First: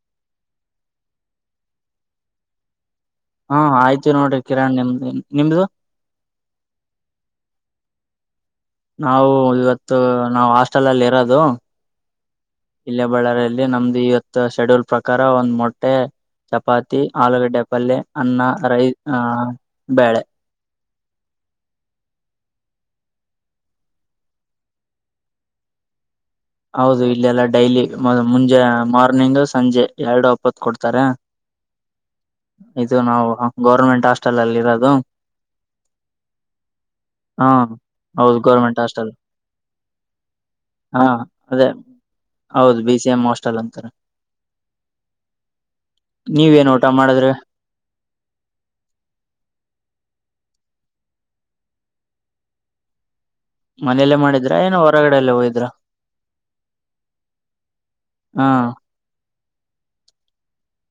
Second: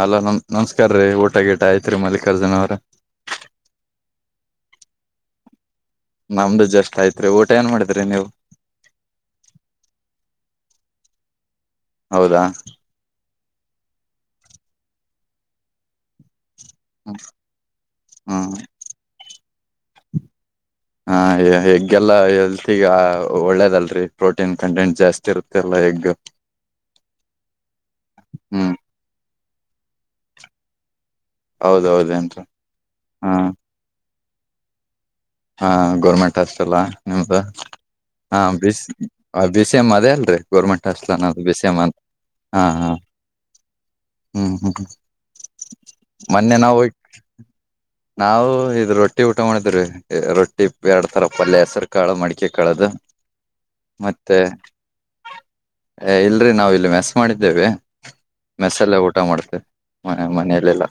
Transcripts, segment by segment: hello ನಮ ನಮಸ್ಕಾರ್ರೀ ಊಟ ಗೀಟ ಆಯ್ತರಿ ಮಲ್ಲಿಕಾರ್ಜುನ ಅವ್ರ ಹ್ಮ ಆಯ್ತು ನೋಡ್ರಿ ಕಿರಣ್ ನಿಮ್ದ ನಿಮ್ದು ನಮ್ದು ಜಸ್ಷ್ಟಟ್ ಆಯ್ತ್ರಿ ಊಟ ಏನ್ ಮಾಡಿದ್ರಿ ನೀವು ನಾವು ಇವತ್ತು ನಾವು ಹಾಸ್ಟೆಲ್ ಅಲ್ಲಿ ಇರೋದು ಹೌದಾ ಇಲ್ಲ ಬಳ್ಳಾರಿಯಲ್ಲಿ ಲ್ಲಿ ನಮ್ದು ಇವತ್ ಶೆಡ್ಯೂಲ್ ಪ್ರಕಾರ ಒಂದ್ ಮೊಟ್ಟೆ ಚಪಾತಿ ಆಲೂಗಡ್ಡೆ ಪಲ್ಯ ಅನ್ನ ಹ್ಮ್ ರೈಸ ಆ ಬೇಳೆ ಹಾ ಹೆಗ್ಗೆ ಎಲ್ಲ ಹೆಲ್ತಿ ಒಳ್ಳೇದಲ್ರರಿ ಪ್ರೋಟೀನ್ ಕಂಟೆಂಟ್ ಜಾಸ್ತಿ ಇರುತ್ತಲ್ಲ ಹೆಗ್ ಹೌದು ಇಲ್ಲೆಲ್ಲ ಡೈಲಿ ಮುಂಜೆ ಹ್ಮ್ ಮಾರ್ನಿಂಗು ಸಂಜೆ ಎರಡು ಅಪ್ಪತ್ ಕೊಡ್ತಾರೆ ಹೌದೌದೇನ್ರಿ ಇದು ನಾವು ಹಾ ಗೌರ್ಮೆಂಟ್ ಹಾಸ್ಟೆಲ್ ಅಲ್ಲಿ ಇರೋದು ಹಾ ಗೌರ್ಮೆಂಟ್ ಹಾಸ್ಪಿಟಲ್ಾ ನಿಮ್ದ ಹಾ ಹಾ ಹೌದು ಬ ಗೌರ್ಮೆಂಟ್ ಹಾಸ್ಟೆಲ್ ಬಿಸಿ ಎ್ ಅದೇ ಅಲ್ರಿೀ ಗೋರ್ಮೆಂಟ್ ಹಾ ಹಾಸ್ಪೆಲ್ ಅನ್ನ ಬಿ ಅದೇ ಸಿ ಮೀ ಹಾ ಹೌದು ಹಾ ಬಿ ಸಿ ಎಂ ಹಾಸ್ಟೆಲ್ ಅಂತಾರೆ ಹ್ಮ್ ಹ್ಮ್ ಮೊನ್ನೆ ನೀವೇನ್ ನಾವ ಊಟ ಮಾಡಿದ್ರಿ ನಾವವು ಇದ ರೊಟ್ಟಿ ಊಟ ಮಾಡಿದ್ರೀ ರೊಟ್ಟಿ ಎರಡ್ ತರ ಪಲ್ಯ ಹೆಸರು ಕಾಳು ಮಡಿಕೆ ಕಾಳ್ದ ಮನೆಯಲ್ಲೇ ಮಾಡಿದ್ರೆ ಏನೋ ಹೊರಗಡೆಲ್ಲ ಹೋಗಿದ್ರ ಏ ಇಲ್ರಿ ನಾವವು ಇಲ್ಲಿ ಮೆಸ್ ಮಾಡಿದ್ದೇವೆ ಹಾ ಮೆಸಲ್ಲ ಊಟ ಮಾಡ್ತೇವೆ ಹ ಮನೆಯಲ್ಲೆಲ್ಲ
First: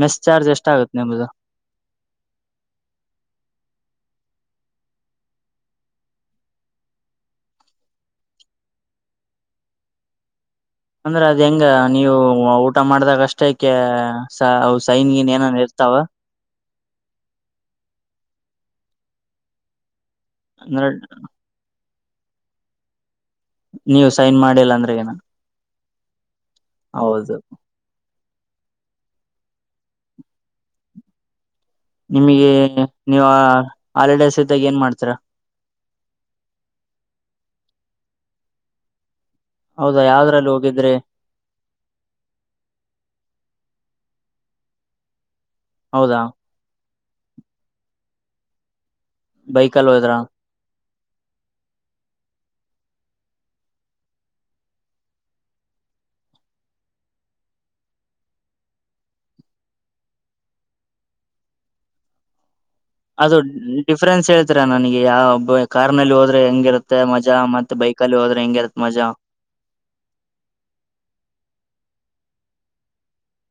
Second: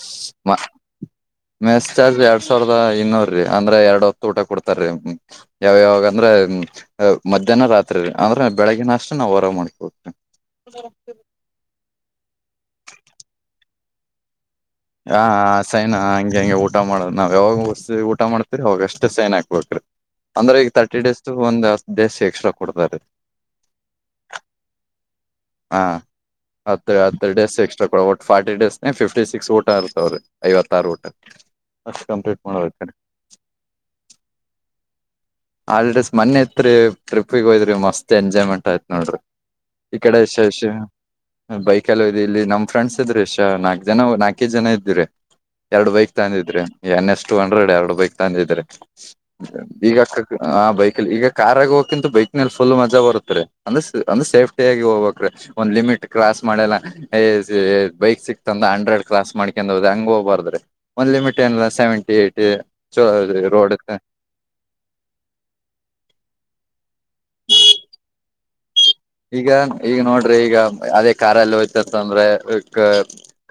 ಮೆಸ್ ಚಾರ್ಜ್ ಎಷ್ಟ ಆಗುತ್ತೆ ನಿಮ್ದು ಮೆಸ್ ಚಾರ್ಜ್ ಎರಡ್ ಸಾವಿರದ ಇನ್ನೂರು ಅಂದ್ರೆ ಎರಡ್ ಹೊತ್ತು ಊಟ ಕೊಡ್ತಾರೀ ಯಾವ ಯಾವ ಅಂದ್ರ ಮಧ್ಯಾಹ್ನ ರಾತ್ರಿ ಂದ್ರ ಬೆಳಗಿನಷ್ಟು ನಾವು ಹೊರ ಮಾಡ್ಕ ಹೋಗತೇವಿ ಅಂದ್ರೆ ಅದ್ ಹೆಂಗ ನೀವು ಊಟ ಮಾಡ್ದಾಗ ಅಷ್ಟಕ್ಕೆ ಹಾ ಸೈನಾ ಹಂಗೆ ಹಂಗೆ ಊಟ ಮಾಡೋ್ ನಾವ್ ಯಾವಾಗಸ್ ಊಟ ಮಾಡ್ತ ಹಾಗಷ್ಟು ಸೈನ್ ಹಾಕ್ಬಬೇಕ್ರೀ ಅಂದ್ರೆ ಈಗ ಅಂದ್ರ ತರ್ಟಿ ಡೇಸ್ ಒಂದ ದೇಸ ಎಕ್ಸ್ಟ್ರಾ ಕೊಡ್ತಾರ ನೀವು್ ಸೈನ್ ಮಾಡಿಲ್ಲ ಅಂದ್ರೆ ಏನ ಅಗತ್ಥದೇ ಹಾ ಹತ್ತ ಹತ್ತ ಡೇಸ್ ಎಕ್ಸ್ಟ್ರಾ ಕೊ ಫಾರ್ಟಿ ಡೇಸ್ನ ಫಿಫ್ಟಿ ಸಿಕ್ಸ್ ಊಟ ಇರ್ತಾವ್ರ ಐವತ್ತಾರು ಊಟ ಅಷ್ಟ್ ಕಂಪ್ಲೀಟ್ ನಿಮಗೆ ಮಾಡ್ಬೇಕ ನೀವ ಆಲಡ ಸಹಿತಾಗ ಏನ್ ಮಾಡ್ತರಾ ಹಾಲಿಡೇಸ್ ಮನೆ ತ್ರಿ ಟ್ರಿಪ್ಗೆ ಹೋದ್ರಿ ಮಸ್ತ್ ಎಂಜಾಯ್ಮೆಂಟ್ ಆಯತತ್ ನೋಡ್ರಿ ಈ ಹೌದಾ ಕಡೆ ಎಷ್ಟ ಯಾವ್ದ್ರಲ್ಲಿ ಎಷ್ಟ ಹೋಗಿದ್ರಿ ಬೈಕ್ ಎಲ್ಲ ಇಲ್ಲಿ ನಮ್ ಫ್ರೆಂಡ್ಸ್ ಇದ್ರರು ಎಷ್ಟಾಗ ಜನ ನಾಲ್ಕೈ್ ಜನ ಇದ್ರರಿ ಎರಡು ಬೈಕ್ ಹೌದಾ ತಂದಿದ್ರಿ ಎನ್ ಎಸ್ ಟು ಹಂಡ್ರೆಡ್ ಎರಡು ಬೈಕ್ ತಂದಿದ್ರೆ ಬೈಕ್ಅಲ್ ಹೋದ್ರ ಹ ಬೈಕ್ಲ್ಲಿ ಈಗ ಕಾರ್ ಆಗ ಹೋಗಕ್ಕಿಂತ ಬೈಕ್ ನಲ್ಲಿ ಫುಲ್ ಮಜಾ ಬರುತ್ತ ರ ಅಂದ್ರೆ ಅಂದ್ ಸೇಫ್ಟಿ ಆಗ ಹೋಗ್ಬೇಕಕ್್ರೆ ಒಂದ್ ಲಿಮಿಟ್ ಕ್ರಾಸ್ ಮಾಡೆಲ್ಲ ಬೈಕ್ ಸಿಕ್ತಂದ ಹಂಡ್ರೆಡ್ ಕ್ರಾಸ್ ಮಾಡ್ಕಂಡ ಹದ ಹಂಗ ಹೋಗಬಾರ್ದ ಒಂದ್ ಲಿಮಿಟ್ ಏನ ಸೆವೆಂಟಿ ಏ್ಟಿ ಅದು ಡಿಫ್ರೆನ್ಸ್ ಹೇಳ್ತರಾ ನನಗೆ ಯಾವ ಕಾರ್ ನಲ್ಲಿ ಹೋದ್ರೆ ಹೆಂಗಿರುತ್ತೆ ಮಜಾ ಮತ್ತೆ ಬೈಕ್ ಅಲ್ಲಿ ಹೋದ್ರೆ ಹೆಂಗಿರುತ್ತೆ ಮಜಾ ಈಗ ಈಗ ನೋಡ್ರಿ ಈಗ ಅದೇ ಕಾರಲ್ಲ ತ್ತ ಅಂದ್ರೆ ಈ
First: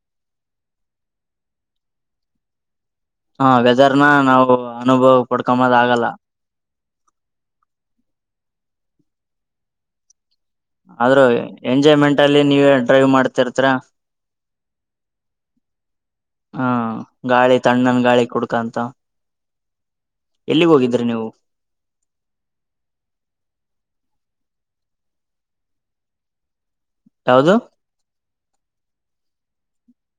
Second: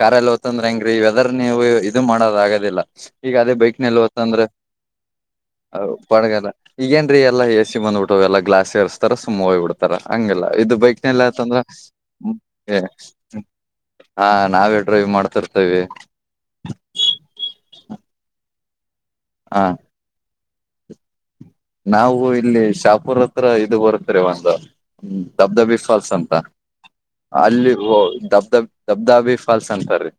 ಕಾರಾರ್ ಎಲ್ಲಿ ಹ್ತಂದ್ರೆ ಹೆಂಗ್ರೀ ವದರ್ ನೀವು ಇದು ಮಾಡೋದ ಆಗೋದಿಲ್ಲ ಈಗ ಹ ಅದೇ ಬೈಕ್ ನಲ್ಲಿ ವೆದರ್ನ ಹ್ತಂದ್ರೆ ನಾವು ಅನುಭವ ಪಡ್ಕೊಂಬದ ಹ ಆಗಲ್ಲ ಬಡ್ಗಲ್ಲ ಈಗೇನ್ರೀ ಎಲ್ಲಾ ಎ ಸಿ ಬಂದ್ಬಟ್ಟ ಎಲ್ಲಾ ಗ್ಲಾಸ್ರ್ಸ್ ರ ಸುಮ್ ಹೋಗ್ ಬಿಡ್ತಾರ ಹಂಗಗೆಲ್ಲ ಇದು ಆದ್ರೂ ಬೈಕ್ನಲ್ಲ ತಂದ್ರ ಎಂಜಾಯ್ಮೆಂಟ್ ಅಲ್ಲಿ ನೀವೇ ಡ್ರೈವ್ ಮಾಡ್ತಿರ್ತರ ಹಾ ನಾವೇ ಡ್ರೈವ್ ಮಾಡ್ತಿರ್ತೇವಿ ಹ್ಮ ಗಾಳಿ ತಣ್ಣನ್ ಗಾಳಿ ಕುಡ್ಕಂತ ಹಾ ಎಲ್ಲಿಗೆ ಹೋಗಿದ್ರಿ ನೀವು ನಾವು ಇಲ್ಲಿ ಶಾಪುರ್ ಹತ್ರ ಇ ಬರ್ತರಿ ಒಂದು ದಬ್ದಬಿ ಫಾಲ್ಸ್ ಅಂತ ಯಾವ್ದು ಅಲ್ಲಿ ದಬ್ದ ದಬ್ದಾಬಿ ಫಾಲ್ಸ್ ಅಂತಾರೀ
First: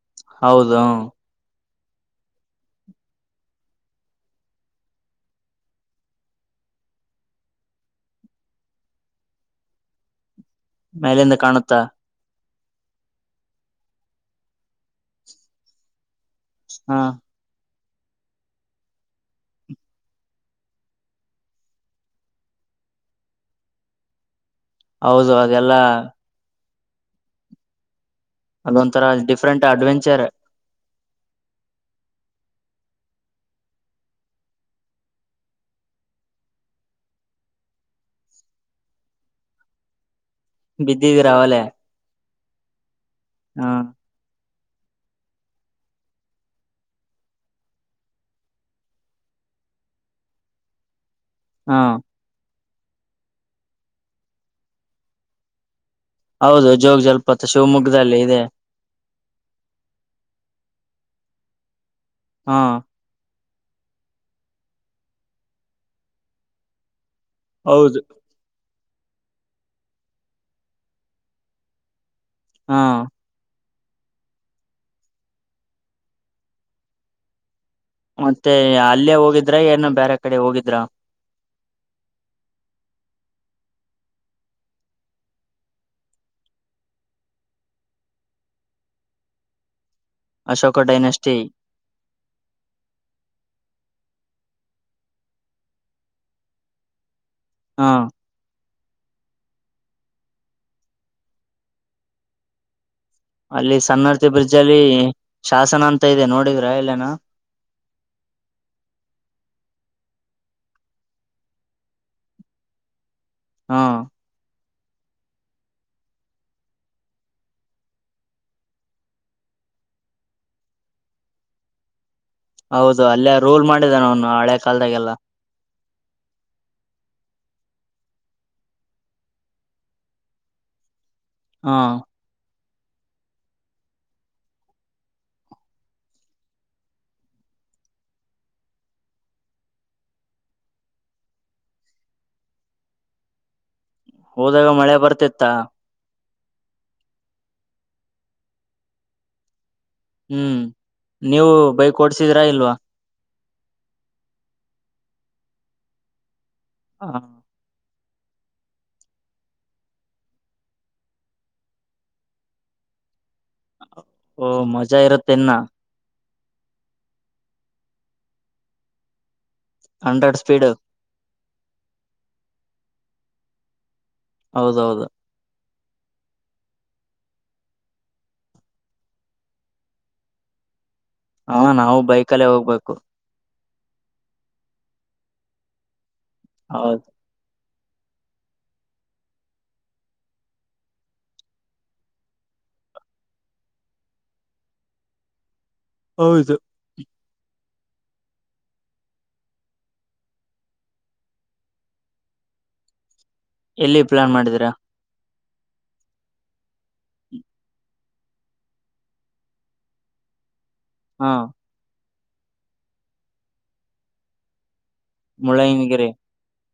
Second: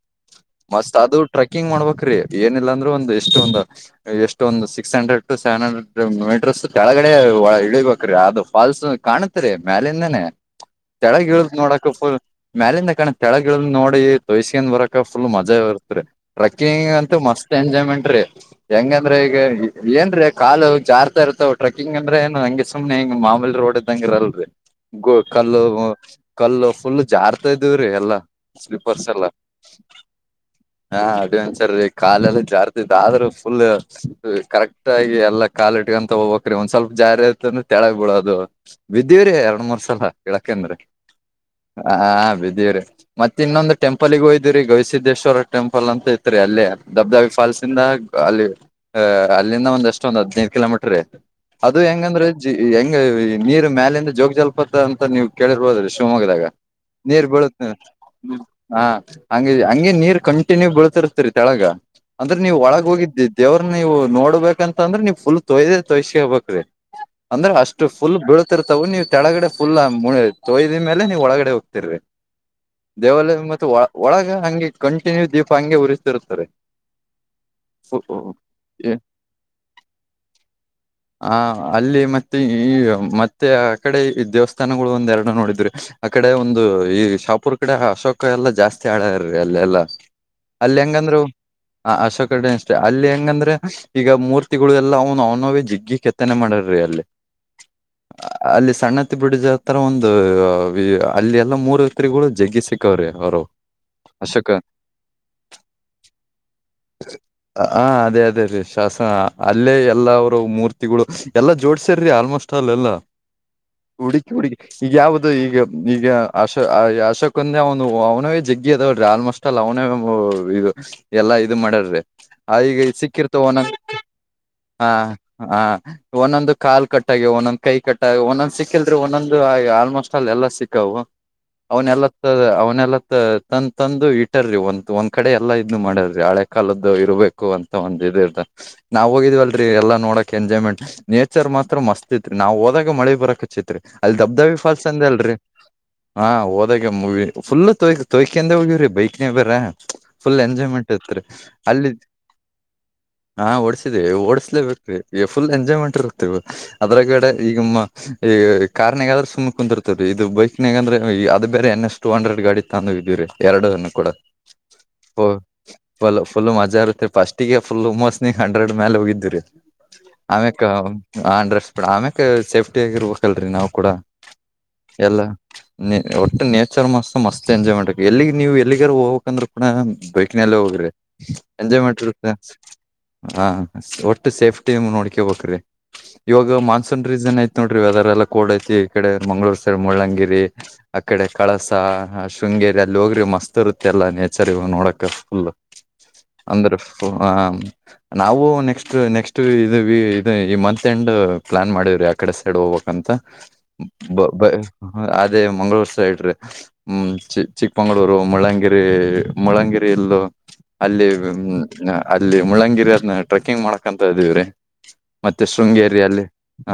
ಹೌದು ಮಸ್ತ್ ಆದುರೆ ಬಕ್ಕಿಂಗ್ ಮಾಡ್ಬೇಕಕ್ ಏನಿಲ್ಲ ಅಂದ್ರೂ ಒಂದು ಎಷ್ಟ ಒಂದಂದು ಎಷ್ಟ ಒಂದು six hundred to seven hundred ಮೀಟ್ರ ಕೆಳಗಡೆ ಒ ಇಳಿಬೇಕ್ರೀ ಅದು ಫಾಲ್ಸ್ ಕಾಣತ್ರಿ ಮೇಾಲಿಂದನನೆ ಕೆಳಗ್ ಮೇಲಿಂದ ಹೇಳುದ ಕಾಣುತ್ತಾ ನೋಡಕಫಲ್ ಮ್ಯಾಲಿಂದ ಕಣ ತಳಗಳಿ ನೋಡಿ ತೋಯ್ಕೊಂಡ ಬರಕ ಫುಲ್ ಮಜಾ ಇರ್ತ್ರಿ ಟ್ರಕ್ಕಿಂಗ್ ಹ ಅಂತೂ ಮಸ್ತ್ ಎಂಜಾಯ್ಮೆಂಟ್ ರೀ ಹೆಂಗಂದ್ರೆ ಈಗ ಏನ್ರೀ ಕಾ ಹ ಜಾರ್ತಾ ಇರ್ತವ ಟ್ರಕಿಂಗ ಅಂದ್ರೆ ಹಂಂಗ ಸುಮನೆ ಹಂಗ ಮಾಮೂಲಿ ರೋಡ್ ಇದಂಗಿರಲ್ರರಿ ಗ ಹೌದು ಕಲ್ಲು ಅದೆಲ್ಲಾ ಕಲ್ಲು ಫುಲ್ಲು ಜಾರ್ತಾ ಇದವ್ರೀ ಎಲ್ಲಾ ಅದೊಂಂತರ ಸ್ವೀಪರ್ಸ್ ಅಲ್ಲ ಡಿಫ್ರೆಂಟ್ ಅಡ್ವೆಂಚರ್ ಹಾ ಅಡ್ವೆಂಚರ್ ರೀ ಕಾಲೆಲ್ಲ ಜಾಸ್ತಿ ಆದ್ರೂ ಫುಲ್ ಕರೆಕ್ಟ್ ಆಗಿ ಎಲ್ಲ ಕಾಲ ಇಟ್ಕಂತ ಹೋಗ್ಕ್ ಒಂದ್ ಸ್ವಲ್ಪ ಜಾರಿ ಆಐತ ಅಂದ್ರೆಳ ಬಿಡೋದು ಬಿದ್ದಿವವ್ರರಿ ಎರಡ್ ಮೂರ್ ಸಲ ಕೆಳಕಂದ್ರೀ ಬಿದ್ದಿದೀರ ಅವಲೆೇ ಹ ಬಿದಿರರಿ ಮತ್ತ ಹ ಇನ್ನೊಂದು ಟೆಂಪಲ್ಗ ಹೋಯ್ತ ಇದರಿ ಗೋಯಿಸಿದ್ದೇಶ್ವರ ಟೆಂಪಲ್ ಅಂತ ಇತ್ರಿ ಅಲ್ಲಿ ದಬ್ದಾ ಫಾಲ್ಸ್ ಇಂದ ಅಲ್ಲಿ ಅಲ್ಲಿಂದ ಒಂದಷ್ಟೊ ಒ ಹದ್ದು ಕಿಲೋಮೀಟರ್ ಇ ಹಾ ಅದು ಹೆಂಗಂದ್ರೆ ಹೆಂಗ ಈ ನೀರು ಮ್ಯಾಲಿಂದ ಜೋಗ ಜಲ್ಪತ ಅಂತ ನೀವು ಕೇಳಿರ್ಬೋದ್ರ ಮಗಿದಾಗ ಹೌದು ಜೋಗ ನೀರ್ ಜಲಪಾತ ಬೀಳುತ್ತ ಶಿವಮೊಗ್ಗದಲ್ಲಿ ಇದೆ ಹಾ ಹಂಗ ಹಂಗೆ ನೀರ್ ಕಂಟಿನ್ಯೂ ಬೀಳ್ತಿರ್ತರಿ ತೆಳಗ ಅಂದ್ರೆ ನೀವು ಹಾ ಒಳಗ ಹೋಗಿದ್ದ ದೇವ್ರ ನೀವು ನೋಡ್ಬೇಕಂತ ಅಂದ್ರೆ ನೀವವು ಫುಲ್ ತೊಯ್ದ ತೋಯ್ಕ ಹಬಕ್ ಅಂದ್ರೆ ಅಷ್ಟ ಹೌದು ಫುಲ್ ಬೀಳತಿ ವು ನೀವು ಕೆಳಗಡೆ ಫುಲ್ ತೊಯ್ದ ಮೇಲೆ ನೀವು ಒಳಗಡೆ ಹೋಗ್ತಿರ್ ಹಾ ದೇವಾಲಯ ಮೆ ಒಳಗ ಹಂಗೆ ಕಂಟಿನ್ಯೂ ದೀಪ ಹಂಗೆ ಉರಿಸಸ್ರ್ತಾರೆ ಮತ್ತೆ ಅಲ್ಲೇ ಹೋಗಿದ್ರೆ ಏನ ಬೇರೆ ಕಡೆ ಹೋಗಿದ್ರ ಹ ಅಲ್ಲಿ ಮತ್ತೆ ಈ ಮ ಮತ್ತೆ ಆ ಕಡೆ ಈ ದೇವಸ್ಥಾನಗಳು ಒಂದ ಎರಡ ನೋಡಿದ್ರೆ ಆ ಕಡೆ ಒಂದು ಈ ಶಾಪೂರ್ ಕಡೆ ಅಶೋಕ ಎಲ್ಲಾ ಜಾಸ್ತಿ ಆಡಾರೀ ಅಲ್ಲೆಲ್ಲಾ ಅಶೋಕ ಅಲ್ಲಿ ಹೆಂಗಂದ್ರು ಡೈನಸ್ಟಿ ಹ ಅಶೋ ಕಡೆ ಅಷ್ಟೆ ಅಲ್ಲಿ ಹೆಂಗಂದ್ರೆ ಈಗ ಮೂರ್ತಿಗಳು ಎಲ್ಲ ನ್ ನೋ ಜಿಗ್ಗಿ ಕೆತ್ತನೆ ಮಾಡರಿ ಅಲ್ಲಿ ಹಾ ಅಲ್ಲಿ ಸಣ್ಣತ್ತ ಬಿಡಿದ ಹತ್ರರ ಒಂದು ಅಲ್ಲಿ ಎಲ್ಲ ಮೂರು ಹತ್ರಿಗಳು ಜಗ್ಗಿ ಸಿ ಅಲ್ಲಿ ಸ್ಣಾರ್ತಿ ಬ್ರಿಡ್ಜ್ ಅಲ್ಲಿ ಶಾಸನ ಅಂತ ಇದೆ ನೋಡಿದ್ರ ಎಲ್ಲನ ಹ ಅದೇ ಅದೇ ಅ ಶ್ವಾಸನ ಅಲ್ಲೇ ಎಲ್ಲ ಅವರು ಮೂರ್ತಿಗಳು ಎಲ್ಲಾ ಜೋಡ್ಸರಿ ಆಲ್ಮೋಸ್ಟ್ ಅಲ್ಲ ಎಲ್ಲಾ ಹಾ ಕುಡಿ ಚ ಕುಡಿ ಈಗ ಯಾವ್ದ ಈಗ ಈಗ ಅ ಅಶಕಂದ ಅವನು ಅವನವ ಜಗ್ಗಿ ಅದಾವಡ್ರಿ ಆಲ್ಮೋಸ್ಟ್ ಅಲ್ಲ ಅವನ ಇದು ಎಲ್ಲಾ ಇದು ಮಾಡಾರ್ರಿ ಹ ಈಗ ಹೌದು ಅಲ್ಲೇ ಸಿಕ್ಕಿರ್ತವ ರೂಲ್ ಒಂದೊಂದು ಮಾಡಿದಾನ ಅವನು ಹಳೆ ಹ ಕಾಲದಾಗೆಲ್ಲ ಹ ಒಂದೊಂದು ಕಾಲ್ ಕಟ್ಟ ಕೆ ಒಂದೊಂದ್ ಕೈ ಕಟ್ಟ ಒಂದೊಂದ್ ಸಿಕ್ಕಲ್ೆ ಒಂದೊಂದಂದು ಆಲ್ಮೋಸ್ಟ್ ಅಲ್ಲಿ ಎಲ್ಲಾ ಸಿಕ್ಕವು ಹಾ ಅವನ್ ಎಲ್ಲ ಅವ ಲ್ಲಾ ತಂದ ತಂದು ಇಟ್ಟರ್ರಿ ಒಂತ ಒಂದ್ ಕಡೆ ಎಲ್ಲಾ ಇದ ಮಾಡ್ಯಾರ್ರಿ ಹಳೆ ಕಾಲದ್ದು ಇರಬೇಕು ಅಂತ ಒ ಇ ಇರ್ತ ನಾವು ಹೋಗಿದ್ವ ಎಲ್ಲ ನೋಡಕ್ ಎಂಜಾಯ್ಮೆಂಟ್ ನೇಚರ್ ಮಾತ್ರ ಮಸ್ತ್ ತ್ರಿ ನಾ ಹೋದಾಗ ಮಳಿ ಬರಕ್ ಚಿತ್ ರಿ ಅಲ್ಲಿ ದಬ್ದಾಬಿ ಹೋದಾಗ ಫಾಲ್ಸ್ ಮಳೆ ಅಂದ ಅಲ್ರಿ ಬರ್ತಿತ್ತಾ ಹಾ ಹೋದಾಗ ಮೂಗವಿ ಫುಲ್ ತೋಯ ತೋಯಕಂದ ಹೋಗಿವವ್ರಿ ಬೈಕ್ನ ಬ್ರ ಫುಲ್ ಹ್ಮ್ ಎಂಜಾಯ್ಮೆಂಟ್ ಇತ್ರಿ ನೀವು ಅಲ್ಲಿ ಬೈಕ್ ಓಡ್ಸಿದ್ರಾ ಇಲ್ವಾ ಹಾ ಓಡ್ಸಿದೆ ಓಡಿಸಲೇಬೇಕೇಕ್ರೀ ಫುಲ್ ಎಂಜಾಯ್ಮೆಂಟ್ ಇರುತ್ತೆವ ಹ ಅದ್ರಗಡೆ ಈಗಮ್ಮ ಈ ಕಾರ್ನ್ಗಾದ್ರೆ ಸುಮ್ಮ್ ಕುಂತಿರ್ತದೆ ಇದು ಬೈಕ್ಗಂದ್ರೆ ಅದ ಬೇರೆ ಎನ್ ಎಸ್ ಟು ಹಂಡ್ರೆಡ್ ಗಾಡಿ ಇತ್ತ ಅಂದ ಎರಡನ್ನು ಕೂಡಲ ಓ ಮಜಾ ಇರುತ್ತೆ ಇನ್ನ ಫುಲ್ ಮಜಾ ಇರುತ್ತೆಫಸ್ ಫುಲ್ ಮೋಸ್ನ ಹಂಡ್ರೆಡ್ ಮೇಲೆ ಹೋಗಿದ್ರರಿ ಹಂಡ್ರೆಡ್ ಆಮ್ಯಕ್ ಸ್ಪೀಡ್ ಆಂಡ್ರಡ ಆಮ್ಯಕ್ ಸೇಫ್ಟಿ ಆಗಿ ಇರ್ಬೇಕಲ್ರರಿ ನಾವವು ಕೂಡ ಹೌದೌದು ಎಲ್ಲ ಒಟ್ಟು ನೇಚರ್ ಮಸ್ತ್ ಮಸ್ತ್ ಎಂಜಾಯ್ ಮಾಡಂ ಎಲ್ಲಿ ನೀವ್ ಎಲ್ಲಿಗಾರು ಹೋಗಕ್ಂದ್ರ ಕೂಡ ಬೈಕನಲ್ಲ ಹೋಗ್ರಿ ಹ ಎಂಜಾಯ್ ನಾವು ಮಾಡ ಬೈಕಲ್ಲೇ ಹೋಗ್ಬೇಕು ಹಾ ಒಟ್ಟು ಸೇಫ್ಟಿ ನೋಡ್ಕೋಬೇಕ್ರೀ ಇವಾಗ ಮಾನ್ಸೂನ್ ಹೌದು ರೀಸನ್ ಐತ್ ನೋಡ್ರಿ ವದರ್ ಎಲ್ಲ ಕೋಡ್ ಐತಿ ಈ ಕಡೆ ಮಂಗಗಳೂರ್ ಸೈಡ್ ಮುಳ್ಳಂಗಿರಿ ಆ ಕಡೆ ಕಳಸಾ ಶಂಗ ಹಂಗರಿ ಅಲ್ಲಿ ಹೋಗ್ರಿ ಮಸ್ತ್ ಇರುತ್ತೆ ಅಲ್ಲ ನೇಚರ್ ಇ ನೋಡಕಕ್ ಫುಲ್ ಹೌದು ಅಂದ್ರೆ ಹ ನಾವು ನೆಕ್ಸ್ಟ್ ಇದು ಇದು ಈ ಮಂತ್ ಎಂಡ್ ಪ್ಲಾನ್ ಮಾಡಿದ್ರಿ ಆ ಕಡೆ ಸೈಡ್ ಹೋಗ್ಬೇಕಕ್ ಅಂತ ಎಲ್ಲಿ [inaudible] ಪ್ಲಾನ್ ಬ ಮಾಡಿದೀರಾ ಅದೇ ಮಂಗಗಳೂರು ಸೈಡ್ ಹ್ಮ ಚಿ ಚಿಕ್ಕಮಂಗಗಳೂರು ಮುಳ್ಳಂಗಿರಿ ಮುಳ್ಳಂಗಿರಿ ಇಲ್ಲೂ ಅಲ್ಲಿ ಹಾ ಅಲ್ಲಿ ಮುಳ್ಳಂಗಿರಿ ಅದ್ನ ಟ್ರೆಕ್ಕಿಂಗ್ ಮಾಡಕಂತ ಇದೀವ್ರಿ ಮತ್ತೆ ಮುಳ್ಳಯ್ಯನಗಿರಿ ಶೃಂಗೇರಿಯಲ್ಲಿ ಹ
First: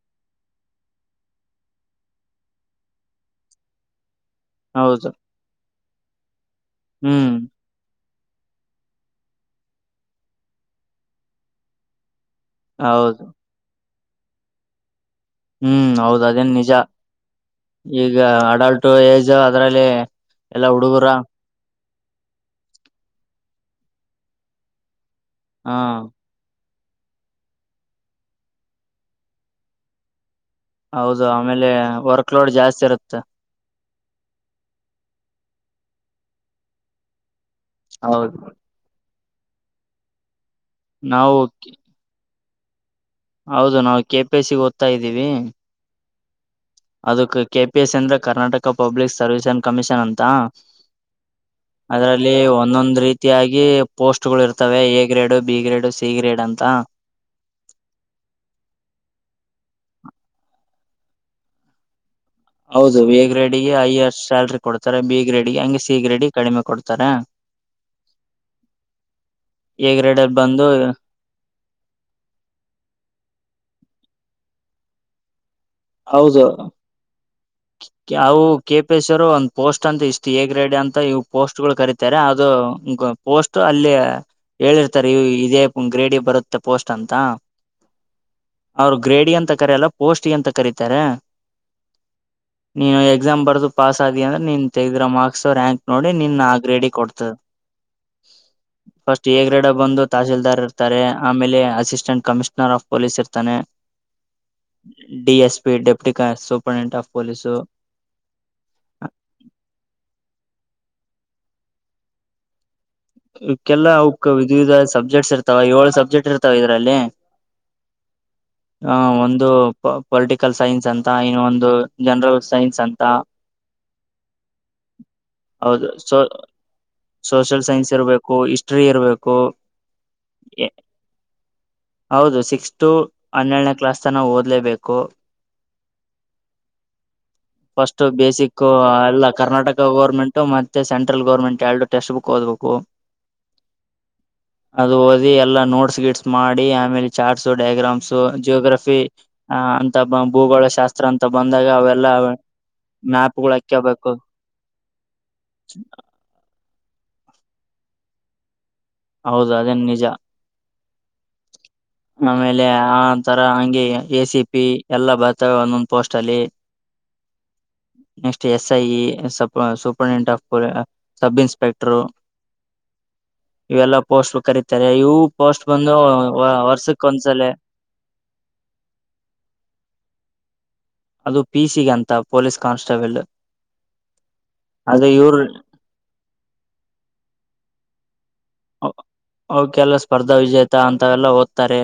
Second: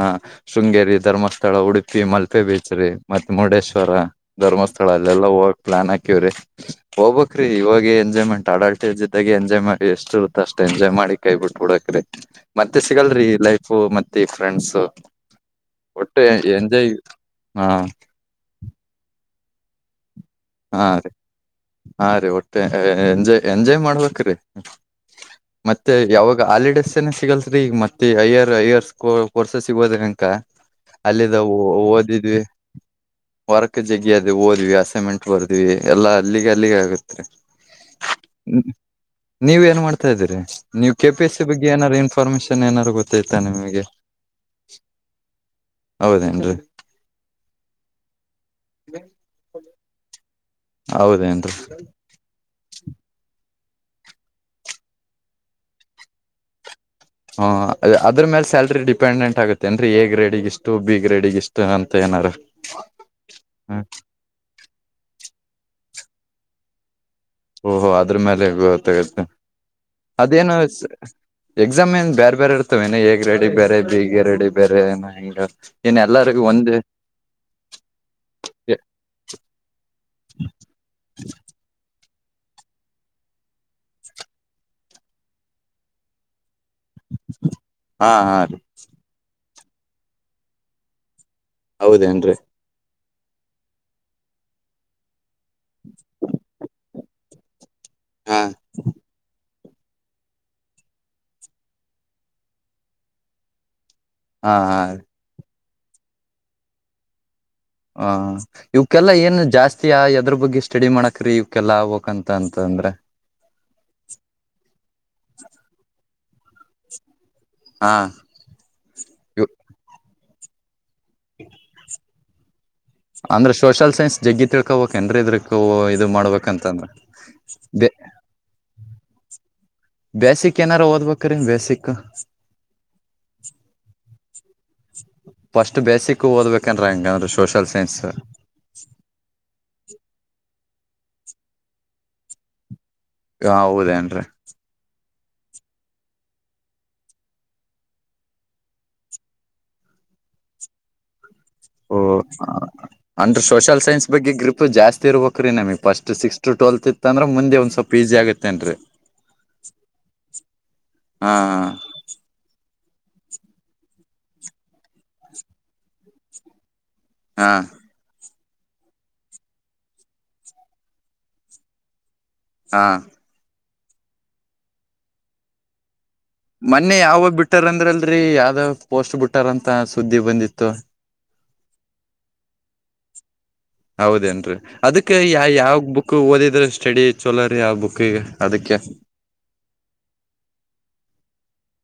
ಶೃಂಗೇರಿ ಧರ್ಮಸ್ಥಳ ಉಡುಪಿ ಮಲ್ಪೆ ಬೀಚ್ ರೀ ಮತ್ತ ಮುರುಡೇಶ್ವರ ಧರ್ಮಸ್ಥಳ ಹೌದು ಅಲ್ಲೆಲ್ಲಾ ಹೋಗಕ್ ಪ್ಲಾನ್ ಹಾಕವ್ರಿ ಹ್ಮ್ ಹೋಗ್ಬಕ್ ಇವಾಗ ಏನ್ ಎಂಜಾಯ್ಮೆಟ್ ಅಡಟ್ಟೇಜ ಇದಾಗ ಎಂಜ್ ಮಾಡಿ ಎಷ್ಟ ಇರುತ್ತ ಅಷ್ಟ ಎಂಜಾಯ್ ಮಾಡಿ ಕೈ ಬಿಟ್ಟ ಹುಡಕ್ರೆ ಮತ್ತೆ ಹೌದು ಸಿಗಲ್ರಿ ಲೈಫ್ ಮತ್ತೆ ಫ್ರೆಂಡ್ಸ್ ಹ್ಮ್ ಹೌದ್ ಒಟ್ಟೆ ಅದೇನ್ ನಿಜ ಎಂಜಾಯ್ ಹಾ ಈಗ ಅಡಲ್ಟ್ ಏಜ್ ಅದ್ರಲ್ಲಿ ಎಲ್ಲಾ ಹಾ ಹುಡುಗರ ರೀ ಹಾ ರೀ ಒಟ್ಟೆ ಎಂಜಾಯ್ ಎಂಜಾಯ್ ಮಾಡ್ಬೇಕಕ್ ಹಾ ಮತ್ತೆ ಯಾವಾಗ ಆಲ್ಡೆ ಸಿಗಲ್ತ ಈಗ ಮತ್ತೆ ಐಯರ್ ಐಯರ್ಸ್ ಕೋರ್ಸ ಸಿಗೋದ ಅನಕ ಹೌದು ಅಲ್ಲಿದ್ದ ಆಮೇಲೆ ವರ್ಕ್ ಓದಿದ್ವಿ ಲೋಡ್ ಜಾಸ್ತಿ ಇರುತ್ತೆ ವರ್ಕ್ ಚಕ್ಕ ಜಗಿ ಅದ ಹೊದ್ವಿ ಅಸೆಮೆಂಟ್ ಬರ್ದ್ವಿ ಎಲ್ಲಾ ಅಲ್ಲಿಗೆ ಅಲ್ಲಿಗೆ ಆಗತ್ರಿ ಹೌದು ನೀವ ಏನ್ ಮಾಡ್ತಾ ಇದೀರಿ ನೀವು ಕೆ ಪಿ ಎಸ್ ನಾವು ಸಿ ಬಗ್ಗೆ ಏನಾರರು ಇನ್ಫಾರ್ಮೇಶನ್ ಏನಾರರು ಗೊತ್ತ ಹೌದು ನಾವು ಕೆಪಿ ಸಿ ಓದ್ತಾ ಇದ್ದೀವಿ ಹೌದೇನ್ರಿ ಅದಕ್ ಕೆ ಪಿ ಎಸ್ ಅಂದ್ರೆ ಕರ್ನಾಟಕ ಪಬ್ಲಿಕ್ ಸರ್ವಿಸಸ ಅನ್ ಕಮಿಷನ್ ಅಂತ ಹೌದೇನ್ರಿ ಅದರಲ್ಲಿ ಒಂದೊಂದ್ ರೀತಿಯಾಗಿ ಪೋಸ್ಟ್ ಗಳು ಇರ್ತವೆ A grade B grade C grade ಅಂತ ಹ ಅದ್ರ ಮೇಲೆ ಸ್ಯಾಲ್ರಿ ಡಿಪೆಂಡೆಂಟ್ ಆಗುತ್ತೆ ಅಂದ್ರೀ ಎ ಗ್ರೇಡ್ಗೆ ಇಷ್ಟು ಬಿ ಗ್ರೇಡಿಗ ಇಷ್ಟು ಅಂತ ಏನಾರ ಹೌದು ವಿ ಗ್ರೇಡ್ಗೆ ಹ್ಮ ಐ ಅಷ್ಟ ಸ್ಯಾಲ್ರಿ ಕೊಡ್ತಾರೆ ಬಿ ಗ್ರೇಡ್ಗೆ ಹಂಗೆ ಸಿ ಗ್ರೇಡ್ಗೆ ಕಡಿಮೆ ಕೊಡ್ತಾರೆ ಓಹೋ ಅದ್ರ ಮೇಲೆ ಗೊತ್ತಾಗತ್ತೆ ಎ ಗ್ರೇಡ್ ಅಲ್ಲಿ ಅದೇನು ಬಂದು ಎಕ್ಸಾಮ್ ಏನ್ ಬೇರೆ ಬೇರೆ ಇರ್ತವ ಏನ ಹೇಗ್ ರೆಡಿ ಬೇರೆ ಬೀಗ ರೆಡಿ ಬೇರೆ ಏನ್ ಎಲ್ಲರಿಗೂ ಹೌದು ಒಂದು ಅವು ಕೆಪಿ ಎಸ್ ಅವರು ಒಂದ್ ಪೋಸ್ಟ್ ಅಂತ ಇಷ್ಟು ಎ ಗ್ರೇಡ್ ಅಂತ ಇವು ಪೋಸ್ಟ್ ಗಳು ಕರಿತವಿ ಇ ಅದು ಪೋಸ್ಟ್ ಅಲ್ಲಿ ಹೇಳಿರ್ತಾರೆ ಇದೇ ಗ್ರೇಡಿ ಬರುತ್ತ ಪೋಸ್ಟ್ ಅಂತ ಹಾ ಹಾ ರೀ ಅವರು ಗ್ರೇಡ್ ಅಂತ ಕರಲ್ಲ ಪೋಸ್ಟ್ ಎಂತ ಕರಿತ ಇತಾರ ಹೌದೇನ್ರರಿ ನೀ ಎಕ್ಸಾಮ್ ಬರ್ದು ಪಾಸ್ ಆದಿ ಅಂದ್ರೆನ್ ತೆಗೆದಿರೋ ಮಾರ್ಕ್ಸ್ ರ್ಯಾಂಕ್ ನೋಡಿ ನಿನ್ ಆ ಗ್ರೇಡಿ ಕೊಡ್ತದೆ ಹಾ ಫಸ್ಟ್ ಗ್ರೇಡ ಒಂದು ತಹಸೀಲ್ದಾರ್ ಇರ್ತಾರೆ ಆಮೇಲೆ ಅಸಿಸ್ಟೆಂಟ್ ಕಮಿಷ್ನರ್ ಆಫ್ ಪೊಲೀಸ್ ಇರ್ತಾನೆ ಹಾ ಹಾ D S deputy superintendent of police ಹ ಇವಕ್ಕೆಲ್ಲ ಏನು ಜಾಸ್ತಿಯ ಎದ್ರ ಬಗ್ಗೆ ಇಷ್ಟ ಸ್ಟಡಿ ಮಾಡಕ್ರೀ ಇವ್ಕ್ಕೆಲ್ಲ ಆಗ್ಬೇಕಕ್ ಅಂತ ಅಂತ ಅಂದ್ರೆ ಇಕ್ಕೆಲ್ಲ ಅವಕ್ ವಿಧ ವಿಧ ಸಬ್ಜೆಕ್ಟ್ಸ್ ಇರ್ತಾವ ಏಳ ಸಬ್ಜೆಕ್ಟ್ ಇರ್ತಾವ ಇದ್ರಲ್ಲಿ ಹಾ ಹಾ ಒಂದು ಪೊಲಿಟಿಕಲ್ ಸೈನ್ಸ್ ಅಂತ ಇನ್ನ ಒಂದು ಜನರಲ್ ಸೈನ್ಸ್ ಅಂತ ಅಂದ್ರೆ ಸೋಷಲ್ ಸೈನ್ಸ್ ಜಗ್ಗಿ ತಿಳ್ಕೊಬಕ್ ಏನ್ರಿ ಇದ್ರಕ ಹೌದು ಇದು ಸೋ ಮಾಡ್ಬೇಕಂತಂದ್ರ ಸೋಷಿಯಲ್ ಬೆ ಸೈನ್ಸ್ ಇರಬೇಕು ಹಿಸ್ಟ್ರಿ ಇರ್ಬೇಕು ಬೇಸಿಕ್ ಏನಾರ ಓದ್ಬೇಕ್ರೀ ಬೇಸಿಕ್ ಹೌದು ಸಿಕ್ಸ್ ಟ ಹನ್ನೆರಡನೇ ಕ್ಲಾಸ್ ಓದ್ಲೇಬೇಕು ಫಸ್ಟ್ ಬೇಸಿಕ್ ಓದ್ಬೇಕೇನ್ರಿ ಹಂಗಂದ್ರ ಸೋಷಲ್ ಸೈನ್ಸ್ ಫಸ್ಟ್ ಬೇಸಿಕ್ ಎಲ್ಲ ಕರ್ನಾಟಕ ಗರ್ಮೆಂಟ್ ಮತ್ತೆ ಸೆಂಟ್ರಲ್ ಗೌರ್ಮೆಂಟ್ ಎರಡು ಟೆಕ್ಸ್ಟ್ ಬುಕ್ ಓದಬೇಕು ಹ ಹೌದೇನ್ರೀ ಎಲ್ಲಾ ನೋಟ್ಸ್ ಗಿಟ್ಸ್ ಮಾಡಿ ಆಮೇಲೆ ಚಾರ್ಟ್ಸ್ ಡಯಾಗ್ರಾಮ್ಸ್ ಜಿಯೋಗ್ರಾಪಿ ಆ ಅಂತ ಭೂಗೋಳ ಶಾಸ್ತ್ರ ಅಂತ ಬಂದಾಗ ಓ ಅವೆಲ್ಲ ಅಂದ್ರ ಮ್ಯಾಪ್ಗಳು ಸೋಷಲ್ ಸೈನ್ಸ್ ಹಾಕಬೇಕು ಬಗ್ಗೆ ಗ್ರಿಪ್ ಜಾಸ್ತಿ ಇರ್ಬೇಕ್ರೀ ನಮಗ್ ಫಸ್ಟ್ ಸಿಕ್ಸ್ತ್ ಟ್ವೆಲ್ತ್ ಇತ್ತ ಅಂದ್ರ ಮುಂದೆಂದ ಸ್ವಲ್ಪ ಇಜಿ ಆಗತ್ತೇನ್ರಿ ಹೌದು ಅದೇನ್ ನಿಜ ಹಾ ಆಮೇಲೆ ಆಂತರ ಹಂಗೆ ಎ ಸಿ ಪಿ ಎಲ್ಲ ಬರ್ತವೆ ಒಂದೊಂದ್ ಪೋಸ್ಟ್ ಅಲ್ಲಿ ಹಾ ನೆಕ್ಸ್ಟ್ ಎಸ್ ಐಇ ಸ ಸೂಪರ್ ಡೆಂಟ್ ಆಫ್ ಸಬ್ಇನ್ಸ್ಪೆಕ್ಟರ್ ಹಾ ಇವೆಲ್ಲಾ ಪೋಸ್ಟ್ ಕರೀತಾರೆ ಇವು ಪೋಸ್ಟ್ ಬಂದು ಮೊನ್ನೆ ವರ್ಷಕ್ ಯಾವಾಗ್ ಒಂದ್ಸಲ ಬಿಟ್ಟಾರಂದ್ರಲ್ರರಿ ಯಾವ್ದಾವ್ ಪೋಸ್ಟ್ ಬಿಟ್ಟಾರಂತ ಸುದ್ದಿ ಬಂದಿತ್ತು ಅದು ಪಿ ಸಿ ಗೆ ಅಂತ ಪೊಲೀಸ್ ಕಾನ್ಸ್ಟೇಬಲ್ ಹೌದೇನ್ರರಿ ಆದ್ರೆ ಅದಕ್ಕೆ ಇವ್ರು ಯಾವ್ ಬುಕ್ ಓದಿದ್ರ ಸ್ಟಡಿ ಚಲೋರೀಆ ಬುಕ್ಕಿಗೆ ಈಗ ಅವಕೆಲ್ಲ ಸ್ಪರ್ಧಾ ವಿಜೇತ ಅಂತವೆಲ್ಲ ಓದ್ತಾರೆ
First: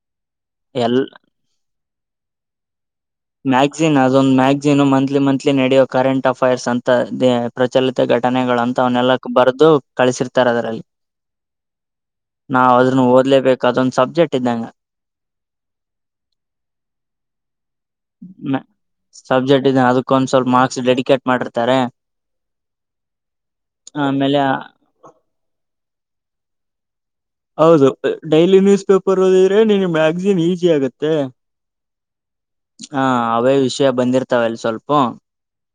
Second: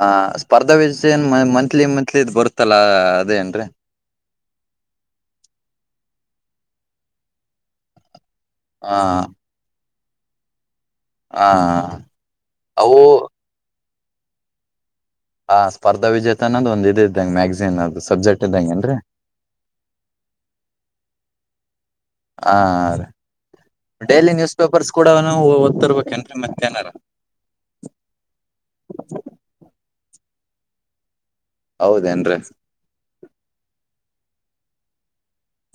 ಹ ಸ್ಪರ್ಧಾ ಏನ್ ಎಲ್ ಏನ್ ಮಂತ್ಲಿ ಮಂತ್ಲಿದ್ ಬರುತ್ತಲ್ಲ ಅದೇನ್ರಿ ಮ್ಯಾಗ್ಸಿನ್ ಅದು ಒಂದು ಮ್ಯಾಗ್ಸಿನು ಮಂತ್ಲಿ ಮಂತ್ಲಿ ನಡೆಯುವ ಕರೆಂಟ್ ಅಫೈರ್ಸ್ ಅಂತ ಪ್ರಚಲಿತ ಗಟ್ಟ ಘಟನೆಗಳು ಹ ಅಂತವನೆಲ್ಲ ಬರೆದು ಕಳಸಿರ್ತಾರೆ ಅದರಲ್ಲಿ ಹ ನಾವ ಅವು ಅದನ್ನು ಓದ್ಲೇಬೇಕು ಅದೊಂದು ಸಬ್ಜೆಕ್ಟ್ ಇದ್ದಂಗ ಹಾ ಸ್ಪರ್ಧಾಜೇತ ಅನ್ನೋ ಒಂದ ಇದ್ದಂಗೆ ಮ್ಯಾಗಸಿನ್ ಅದು ಸಬ್ಜೆಕ್ಟ್ ಮ ಇದ್ದಂಗ ಏನ್ರರಿ ಸಬ್ಜೆಕ್ಟ್ ಇದ ಅದಕ್ಕೊ ಒಂದ್ ಸ್ವಲ್ಪ ಮಾರ್ಕ್ಸ್ ಡೆಡಿಕೇಟ್ ಮಾಡಿರ್ತಾರೆ ಹ ರೀ ಡೈಲಿ ಆಮೇಲೆ ನ್ಯೂಸ್ ಪೇಪರ್ಸ್ ಕೂಡನು ಓದ್ತಿರ್ಬೇಕೇನ್ರೀ ಮತ್ತೆ ಏನಾರ ಹೌದು ಡೈಲಿ ನ್ಯೂಸ್ ಪೇಪರ್ ಓದಿದ್ರೆ ನಿನ್ ಮ್ಯಾಗಜಿನ್ ಈಸಿ ಆಗತ್ತೆ ಹೌದೇನ್ರರಿ ಹಾ ಅವೇ ವಿಷಯ ಬಂದಿರ್ತಾವಲ್ಲಿ ಸ್ವಲ್ಪ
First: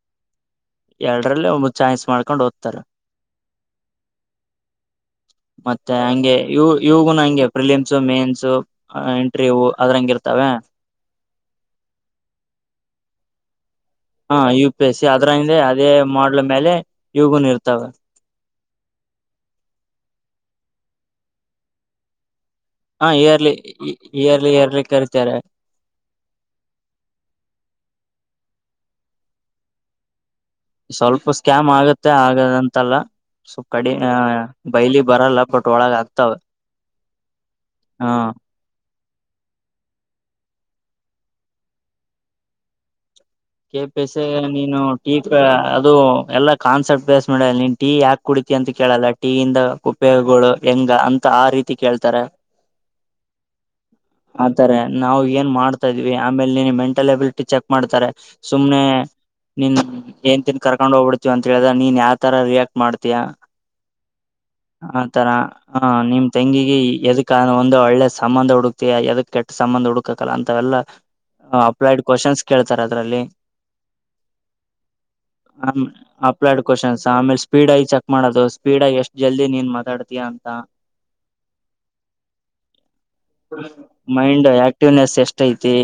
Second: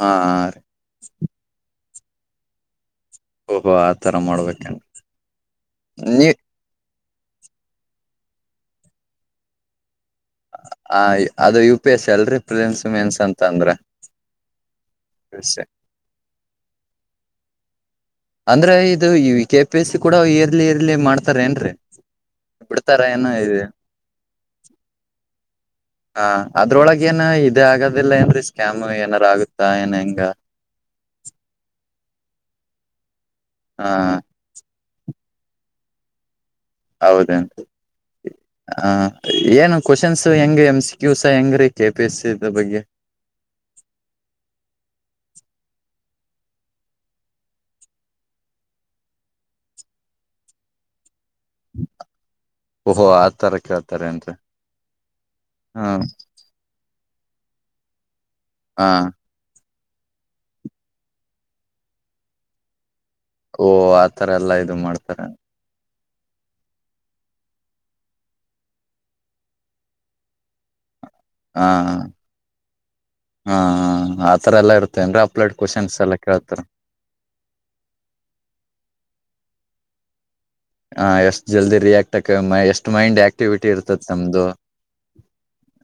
ಹಾರೀ ಎರಡರಲ್ಲಿ ಒಂದು ಚಾಯನ್ಸ್ ಮಾಡ್ಕೊಂಡು ಓದ್ತಾರೆ ಓಹೋ ಆತರ ಮಾಡಬೇಕೇನು ಇವಗೂನು ಹಂಗೆ ಫಿಲಿಮ್ಸ್ ಮೇನ್ಸ್ ಇಂಟ್ರವ್ಯೂ ಅದ್ರಂಗ ಇರ್ತ ಅದು ಯು ಪಿ ಎಸ್ ಅಲ್ರರಿ ಪ್ರೆಸೆನ್ಸ್ ಮೆನ್ಸ್ ಅಂತ ಅಂದ್ರ ಹಾ ಯು ಪಿ ಎಸ್ ಸಿ ಅದ್ರ ಹಿಂದೆ ಅದೇ ಮಾಡಲ್ ಮೇಲೆ ಇಗುನ್ ಇರ್ತಾವೆ ಅಂದ್ರೆ ಇದು ಈ ಕೆ ಪಿ ಎಸ್ ಸಿ ಕೂಡ ಇಯರ್ ಇಯರ್ ಮಾಡ್ತಾರ ಏನ್ರೀ ಬಿಡ್ತಾರ ಹಾ ಏನ ಇ ಇಯರ್ಲಿ ಇಯರ್ಲಿ ಇಯರ್ಲಿ ಕರಿತಾರೆ ಹ ಅದ್ರೊಳಗ ಏನ್ ಇದೇ ಆಗದಿಲ್ಲ ಏನ್ರೀ ಸ್ಕ್ಯಾಮ್ ಏನಾರ ಆಗುತ್ತಾ ಏನ್ ಹೆಂಗ ಸ್ವಲ್ಪ ಸ್ಕ್ಯಾಮ್ ಆಗತ್ತೆ ಆಗದಂತಲ್ಲವ ಹಾ ಕಡಿ ಬೈಲಿ ಬರಲ್ಲ ಬಟ್ ಒಳಗ ಆಗ್ತಾವ ಹೌದ ಹ ಹ ಏನು ಕ್ವನ್ಸ್ ಹೆಂಗ ಎಮ್ ಸಿ ಕ್ಯ ಸ ಹೆಂಗ ರೀ ಕೆ ಪಿ ಎಸ್ಸ ಬಗ್ಗೆ ಕೆ ಪಸ ನೀನು ಟೀ ಅದು ಎಲ್ಲಾ ಕಾನ್ಸರ್ಟ್ ಪ್ಸ್ ಮಾಡ ನೀನ್ ಟೀ ಯಾಕ್ ಕುಡ ರೀ ಅಂತ ಕೇಳಲ್ಲ ಟೀಯಿಂದ ಉಪಯೋಗಳು ಹೆಂಗ ಅಂತ ಆ ರೀತಿ ಕೇಳ್ತಾರೆ ಓಹೋ ಆತರ ಕೇಳ್ತಾರ ಏನ್ರಿ ಆತಾರೆ ನಾವವು ಏನ್ ಮಾಡ್ತಾ ಹ ಇದ್ವಿ ಆಮೇಲೆ ನೀನು ಮೆಂಟಲ್ ಎಬಿಲ್ ಚೆಕ್ ಮಾಡ್ತಾರೆ ಸುಮ್ನೆ ಹಾ ನಿ ಏನ್ ತಿನ್ ಕರ್ಕೊಂಡ ಹೋಗ್ಬಿಡ್ತಿವಿ ಅಂತ ಹೇಳ್ರ ನೀನ್ ಯಾವ ತರ ರಿಾಕ್ಟ್ ಮಾಡ್ ಓ ಆತರ ಎಲ್ಲಾ ಇದು ಮಾಡ್ತಾರ ಆಥರ ಹ ನಿಮ್ ತಂಗಿಗೆ ಎದಕ್ ಒಂದು ಒಳ್ಳೆ ಸಂಬಂಧ ಹುಡುಕ್ತಯಾ ಎದಕ್ ಕೆಟ್ಟ ಸಂಬಂಧ ಹುಡುಕಕಲ್ಲ ಅಂತವೆಲ್ಲ ಹಾ ಅಪ್ಲಡ್ ಕ್ವಶನ್ಸ್ ಕೇಳ್ತಾರೆ ಅದ್ರಲ್ಲಿ ಹಾ ಆತರ ಎಲ್ಲಾ ಇರ್ತೇನ್ರಿ ಅಪ್ಲೈಡ್ ಆ ಕ್ವಶನ್ಸ್ ಎಲ್ಲ ಕೇಳ್ತಾರ ಅಪ್ಲಡ್ ಕ್ವಶನ್ಸ್ ಆಮೇಲೆ ಸ್ಪೀಡ್ ಆಐ ಚೆಕ್ ಮಾಡದು ಸ್ಡ್ ಎಷ್ಟ್ ಜಲ್ದಿ ನೀನ್ ಮಾತಾಡ್ತಿಯಯ ಅಂತ ಹ ಎಷ್ಟ್ ಜಲ್ದಿ ರಿಯಾಕ್ಟ್ ಆಕ ಎಷ್ಟ್ ಮೈಂಡ್ ಆಕ್ಟಿವಿಟಿ ಇರ್ತತಿ ನಮ್ದು ಮೈಂಡ್ ಆಕ್ಟಿವ್ನೆಸ್ ಎಷ್ಟೈತಿ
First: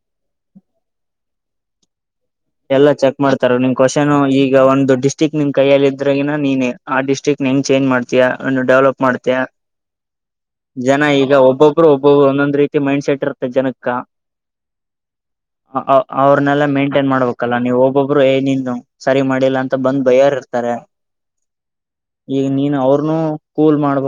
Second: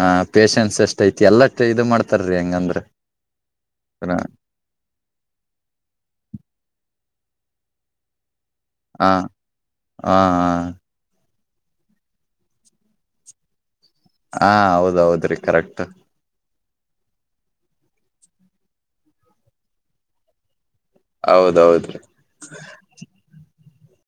ಹ ಪೇೇಶನ್ಸ್ ಎಷ್ಟ ಐತಿ ಎಲ್ಲ ಇದು ಮಾಡ್ತ ಎಲ್ಲ ಚೆಕ್ ಮಾಡ್ತಾರ ನಿಮ್ ಕ್ವಶನ್ ಹ ಈಗ ಒಂದು ಡಿಸ್ಟ್ರಿಕ್ಟ್ ನಿಮ್ ಕೈಯಲ್ಲಿ ಇದ್ರಗಿನ ನೀ ಆ ಡಿಸ್ಟ್ರಿಕ್ ್ಟ ಹೆಂಗ್ಮ್ ಚೇಂಜ್ ಮಾಡ್ತಯ ಒ ಡೆವಲಪ್ ಹ ಹ ಮಾಡ್ತಯ ಜನ ಈಗ ಒಬ್ ಒಬ್ರು ಒಬ್ಬ ಒಂದೊಂದ ರೀತಿ ಮೈಂಡ್ಟ್ ಇತ್ತೆ ಜನಕ್ಕೆ ಹಾ ಹೌದೌದ್ರಿ ಕರೆಕ್ಟ್ ಅವ್ರ ನಲ್ಲ ಮ ಟನ್ ಮಾಡ್ಬೇಕಲ್ಲ ನೀವು ಒಬ್ಬೊಬ್ರು ಏನ ಸರಿ ಮಾಡಿಲ್ಲ ಅಂತ ಬಂದ್ ಬಯರ್ ಇರ್ತಾರೆ ಹೌದೌದ್ರಿ ಈಗ ನೀನು ಅವ್ರನು ಕೂಲ್ ಮಾಡ್ಬೋ